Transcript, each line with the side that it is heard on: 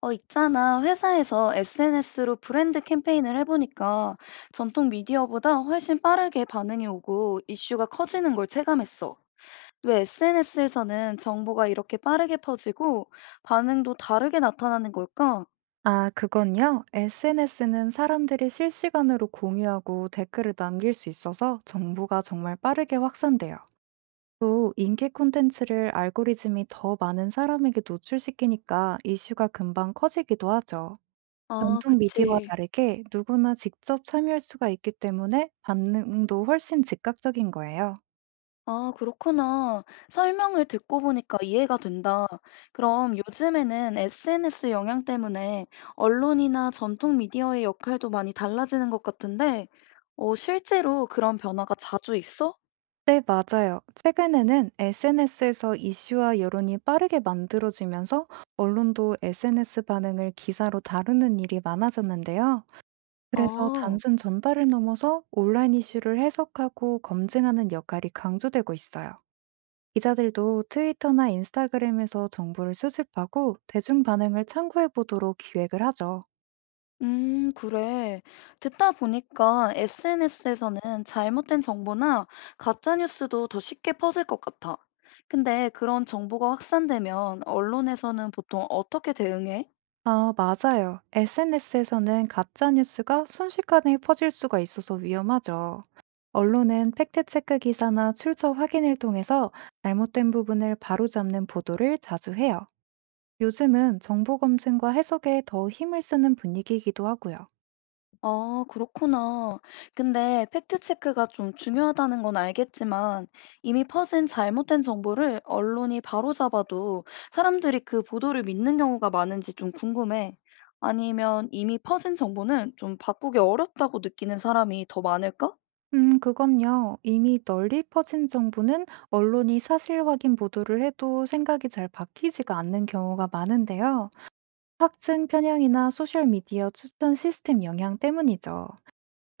left: 있잖아. 회사에서 SNS로 브랜드 캠페인을 해보니까 전통 미디어보다 훨씬 빠르게 반응이 오고 이슈가 커지는 걸 체감했어. 왜 SNS에서는 정보가 이렇게 빠르게 퍼지고 반응도 다르게 나타나는 걸까?
right: 아, 그건요. SNS는 사람들이 실시간으로 공유하고 댓글을 남길 수 있어서 정보가 정말 빠르게 확산돼요. 또 인기 콘텐츠를 알고리즘이 더 많은 사람에게 노출시키니까 이슈가 금방 커지기도 하죠.
left: 아,
right: 전통 미디어와
left: 그치.
right: 다르게 누구나 직접 참여할 수가 있기 때문에 반응도 훨씬 즉각적인 거예요.
left: 아, 그렇구나. 설명을 듣고 보니까 이해가 된다. 그럼 요즘에는 SNS 영향 때문에 언론이나 전통 미디어의 역할도 많이 달라지는 것 같은데, 실제로 그런 변화가 자주 있어?
right: 네, 맞아요. 최근에는 SNS에서 이슈와 여론이 빠르게 만들어지면서 언론도 SNS 반응을 기사로 다루는 일이 많아졌는데요. 그래서
left: 아,
right: 단순 전달을 넘어서 온라인 이슈를 해석하고 검증하는 역할이 강조되고 있어요. 기자들도 트위터나 인스타그램에서 정보를 수집하고 대중 반응을 참고해 보도록 기획을 하죠.
left: 그래. 듣다 보니까 SNS에서는 잘못된 정보나 가짜 뉴스도 더 쉽게 퍼질 것 같아. 근데 그런 정보가 확산되면 언론에서는 보통 어떻게 대응해?
right: 아, 맞아요. SNS에서는 가짜 뉴스가 순식간에 퍼질 수가 있어서 위험하죠. 언론은 팩트체크 기사나 출처 확인을 통해서 잘못된 부분을 바로잡는 보도를 자주 해요. 요즘은 정보 검증과 해석에 더 힘을 쓰는 분위기이기도 하고요.
left: 아 그렇구나. 근데 팩트 체크가 좀 중요하다는 건 알겠지만 이미 퍼진 잘못된 정보를 언론이 바로잡아도 사람들이 그 보도를 믿는 경우가 많은지 좀 궁금해. 아니면 이미 퍼진 정보는 좀 바꾸기 어렵다고 느끼는 사람이 더 많을까?
right: 그건요. 이미 널리 퍼진 정보는 언론이 사실 확인 보도를 해도 생각이 잘 바뀌지가 않는 경우가 많은데요. 확증 편향이나 소셜미디어 추천 시스템 영향 때문이죠.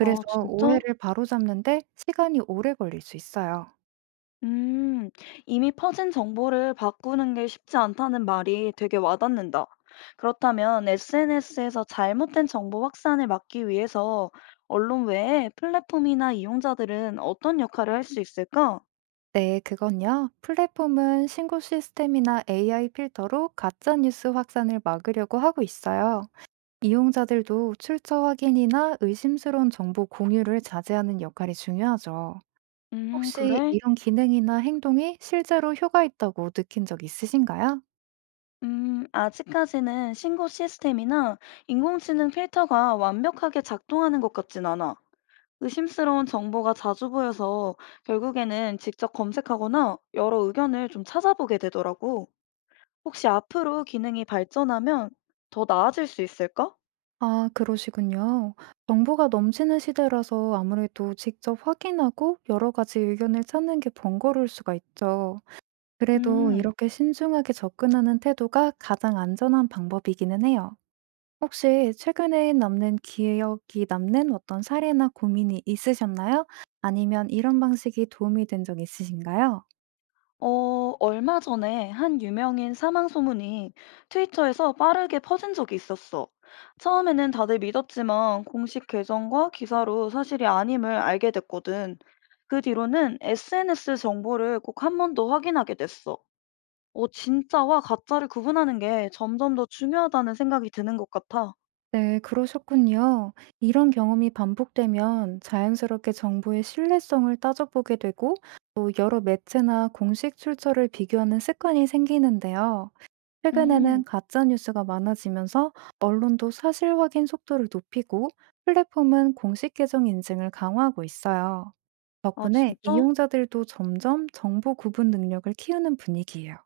left: 아 진짜?
right: 오해를 바로잡는데 시간이 오래 걸릴 수 있어요.
left: 음, 이미 퍼진 정보를 바꾸는 게 쉽지 않다는 말이 되게 와닿는다. 그렇다면 SNS에서 잘못된 정보 확산을 막기 위해서 언론 외에 플랫폼이나 이용자들은 어떤 역할을 할 수 있을까?
right: 네, 그건요. 플랫폼은 신고 시스템이나 AI 필터로 가짜 뉴스 확산을 막으려고 하고 있어요. 이용자들도 출처 확인이나 의심스러운 정보 공유를 자제하는 역할이 중요하죠. 혹시
left: 그래?
right: 이런 기능이나 행동이 실제로 효과 있다고 느낀 적 있으신가요?
left: 아직까지는 신고 시스템이나 인공지능 필터가 완벽하게 작동하는 것 같진 않아. 의심스러운 정보가 자주 보여서 결국에는 직접 검색하거나 여러 의견을 좀 찾아보게 되더라고. 혹시 앞으로 기능이 발전하면 더 나아질 수 있을까?
right: 아, 그러시군요. 정보가 넘치는 시대라서 아무래도 직접 확인하고 여러 가지 의견을 찾는 게 번거로울 수가 있죠. 그래도
left: 음,
right: 이렇게 신중하게 접근하는 태도가 가장 안전한 방법이기는 해요. 혹시 최근에 남는 기억이 남는 어떤 사례나 고민이 있으셨나요? 아니면 이런 방식이 도움이 된 적 있으신가요?
left: 어, 얼마 전에 한 유명인 사망 소문이 트위터에서 빠르게 퍼진 적이 있었어. 처음에는 다들 믿었지만 공식 계정과 기사로 사실이 아님을 알게 됐거든. 그 뒤로는 SNS 정보를 꼭 한 번 더 확인하게 됐어. 진짜와 가짜를 구분하는 게 점점 더 중요하다는 생각이 드는 것 같아.
right: 네, 그러셨군요. 이런 경험이 반복되면 자연스럽게 정보의 신뢰성을 따져보게 되고 또 여러 매체나 공식 출처를 비교하는 습관이 생기는데요. 최근에는
left: 음.
right: 가짜 뉴스가 많아지면서 언론도 사실 확인 속도를 높이고 플랫폼은 공식 계정 인증을 강화하고 있어요.
left: 아,
right: 덕분에
left: 진짜?
right: 이용자들도 점점 정보 구분 능력을 키우는 분위기예요.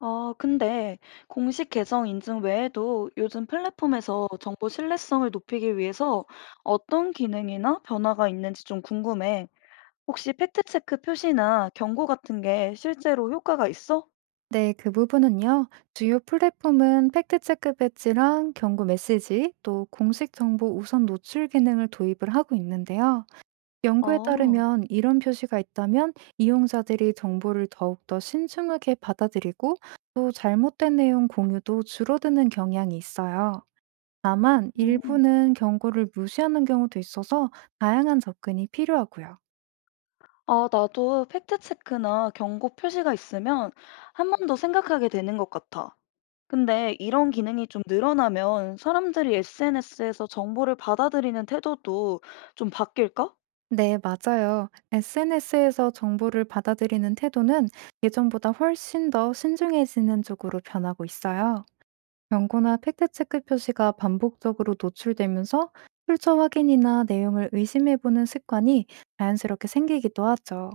left: 아, 근데 공식 계정 인증 외에도 요즘 플랫폼에서 정보 신뢰성을 높이기 위해서 어떤 기능이나 변화가 있는지 좀 궁금해. 혹시 팩트체크 표시나 경고 같은 게 실제로 효과가 있어?
right: 네, 그 부분은요. 주요 플랫폼은 팩트체크 배지랑 경고 메시지, 또 공식 정보 우선 노출 기능을 도입을 하고 있는데요. 연구에
left: 아,
right: 따르면 이런 표시가 있다면 이용자들이 정보를 더욱더 신중하게 받아들이고 또 잘못된 내용 공유도 줄어드는 경향이 있어요. 다만
left: 음.
right: 일부는 경고를 무시하는 경우도 있어서 다양한 접근이 필요하고요.
left: 아, 나도 팩트체크나 경고 표시가 있으면 한 번 더 생각하게 되는 것 같아. 근데 이런 기능이 좀 늘어나면 사람들이 SNS에서 정보를 받아들이는 태도도 좀 바뀔까?
right: 네, 맞아요. SNS에서 정보를 받아들이는 태도는 예전보다 훨씬 더 신중해지는 쪽으로 변하고 있어요. 경고나 팩트체크 표시가 반복적으로 노출되면서 출처 확인이나 내용을 의심해보는 습관이 자연스럽게 생기기도 하죠.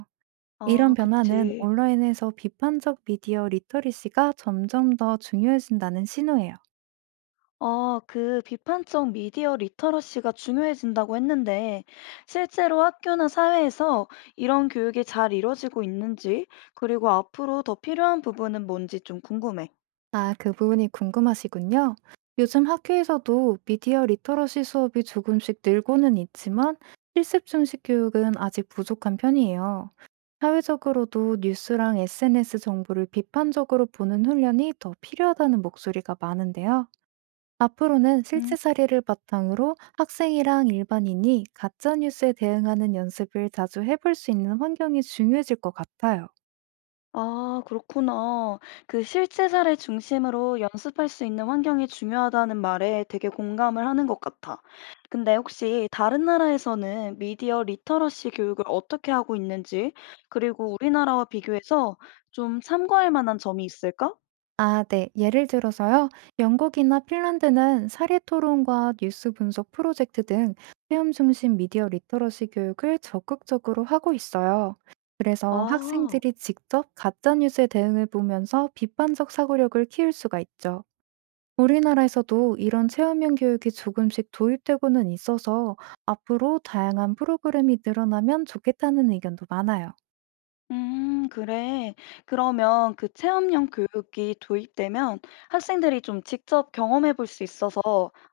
right: 이런
left: 아,
right: 변화는
left: 그치.
right: 온라인에서 비판적 미디어 리터리시가 점점 더 중요해진다는 신호예요.
left: 아, 그 비판적 미디어 리터러시가 중요해진다고 했는데, 실제로 학교나 사회에서 이런 교육이 잘 이루어지고 있는지, 그리고 앞으로 더 필요한 부분은 뭔지 좀 궁금해.
right: 아, 그 부분이 궁금하시군요. 요즘 학교에서도 미디어 리터러시 수업이 조금씩 늘고는 있지만 실습 중식 교육은 아직 부족한 편이에요. 사회적으로도 뉴스랑 SNS 정보를 비판적으로 보는 훈련이 더 필요하다는 목소리가 많은데요. 앞으로는 실제
left: 음.
right: 사례를 바탕으로 학생이랑 일반인이 가짜뉴스에 대응하는 연습을 자주 해볼 수 있는 환경이 중요해질 것 같아요.
left: 아, 그렇구나. 그 실제 사례 중심으로 연습할 수 있는 환경이 중요하다는 말에 되게 공감을 하는 것 같아. 근데 혹시 다른 나라에서는 미디어 리터러시 교육을 어떻게 하고 있는지, 그리고 우리나라와 비교해서 좀 참고할 만한 점이 있을까?
right: 아, 네. 예를 들어서요. 영국이나 핀란드는 사례 토론과 뉴스 분석 프로젝트 등 체험 중심 미디어 리터러시 교육을 적극적으로 하고 있어요. 그래서
left: 아.
right: 학생들이 직접 가짜 뉴스에 대응을 보면서 비판적 사고력을 키울 수가 있죠. 우리나라에서도 이런 체험형 교육이 조금씩 도입되고는 있어서 앞으로 다양한 프로그램이 늘어나면 좋겠다는 의견도 많아요.
left: 그래. 그러면 그 체험형 교육이 도입되면 학생들이 좀 직접 경험해 볼 수 있어서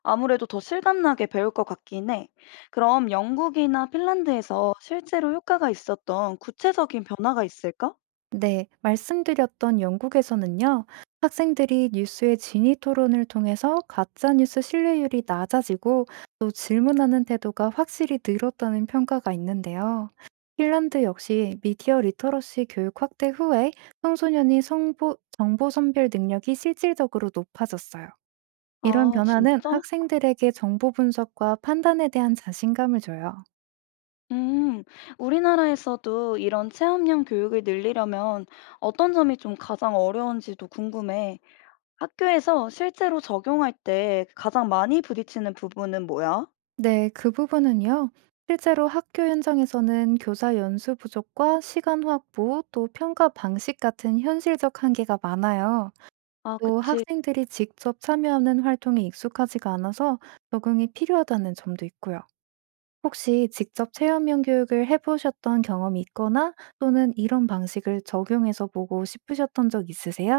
left: 아무래도 더 실감나게 배울 것 같긴 해. 그럼 영국이나 핀란드에서 실제로 효과가 있었던 구체적인 변화가 있을까?
right: 네, 말씀드렸던 영국에서는요, 학생들이 뉴스의 진위 토론을 통해서 가짜뉴스 신뢰율이 낮아지고 또 질문하는 태도가 확실히 늘었다는 평가가 있는데요. 핀란드 역시 미디어 리터러시 교육 확대 후에 청소년이 성보, 정보 선별 능력이 실질적으로 높아졌어요. 이런
left: 아
right: 변화는
left: 진짜?
right: 학생들에게 정보 분석과 판단에 대한 자신감을 줘요.
left: 음. 우리나라에서도 이런 체험형 교육을 늘리려면 어떤 점이 좀 가장 어려운지도 궁금해. 학교에서 실제로 적용할 때 가장 많이 부딪히는 부분은 뭐야?
right: 네, 그 부분은요. 실제로 학교 현장에서는 교사 연수 부족과 시간 확보, 또 평가 방식 같은 현실적 한계가 많아요.
left: 아,
right: 또
left: 그치.
right: 학생들이 직접 참여하는 활동에 익숙하지가 않아서 적응이 필요하다는 점도 있고요. 혹시 직접 체험형 교육을 해보셨던 경험이 있거나 또는 이런 방식을 적용해서 보고 싶으셨던 적 있으세요?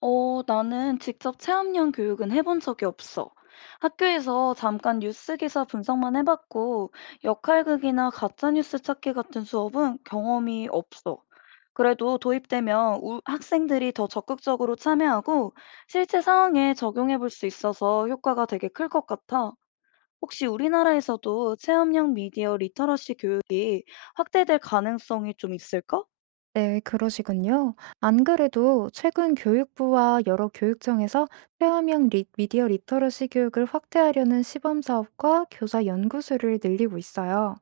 left: 나는 직접 체험형 교육은 해본 적이 없어. 학교에서 잠깐 뉴스 기사 분석만 해봤고, 역할극이나 가짜뉴스 찾기 같은 수업은 경험이 없어. 그래도 도입되면 학생들이 더 적극적으로 참여하고 실제 상황에 적용해 볼 수 있어서 효과가 되게 클 것 같아. 혹시 우리나라에서도 체험형 미디어 리터러시 교육이 확대될 가능성이 좀 있을까?
right: 네, 그러시군요. 안 그래도 최근 교육부와 여러 교육청에서 체험형 미디어 리터러시 교육을 확대하려는 시범 사업과 교사 연구수를 늘리고 있어요.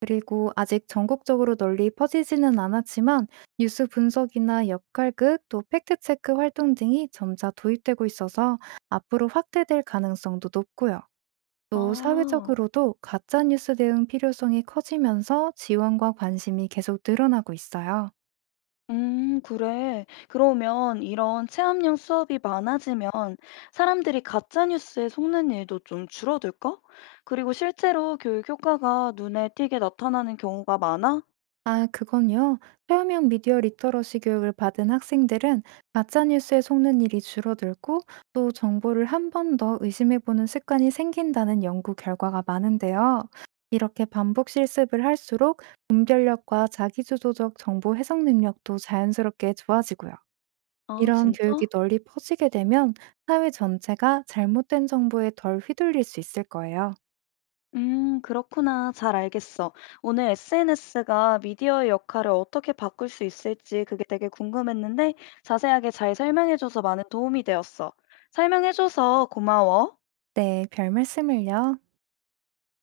right: 그리고 아직 전국적으로 널리 퍼지지는 않았지만 뉴스 분석이나 역할극 또 팩트체크 활동 등이 점차 도입되고 있어서 앞으로 확대될 가능성도 높고요. 또
left: 아,
right: 사회적으로도 가짜뉴스 대응 필요성이 커지면서 지원과 관심이 계속 늘어나고 있어요.
left: 그래. 그러면 이런 체험형 수업이 많아지면 사람들이 가짜뉴스에 속는 일도 좀 줄어들까? 그리고 실제로 교육 효과가 눈에 띄게 나타나는 경우가 많아?
right: 아, 그건요. 체험형 미디어 리터러시 교육을 받은 학생들은 가짜뉴스에 속는 일이 줄어들고 또 정보를 한 번 더 의심해보는 습관이 생긴다는 연구 결과가 많은데요. 이렇게 반복 실습을 할수록 분별력과 자기주도적 정보 해석 능력도 자연스럽게 좋아지고요.
left: 아,
right: 이런 교육이
left: 진짜?
right: 널리 퍼지게 되면 사회 전체가 잘못된 정보에 덜 휘둘릴 수 있을 거예요.
left: 그렇구나. 잘 알겠어. 오늘 SNS가 미디어의 역할을 어떻게 바꿀 수 있을지 그게 되게 궁금했는데 자세하게 잘 설명해줘서 많은 도움이 되었어. 설명해줘서 고마워.
right: 네, 별 말씀을요.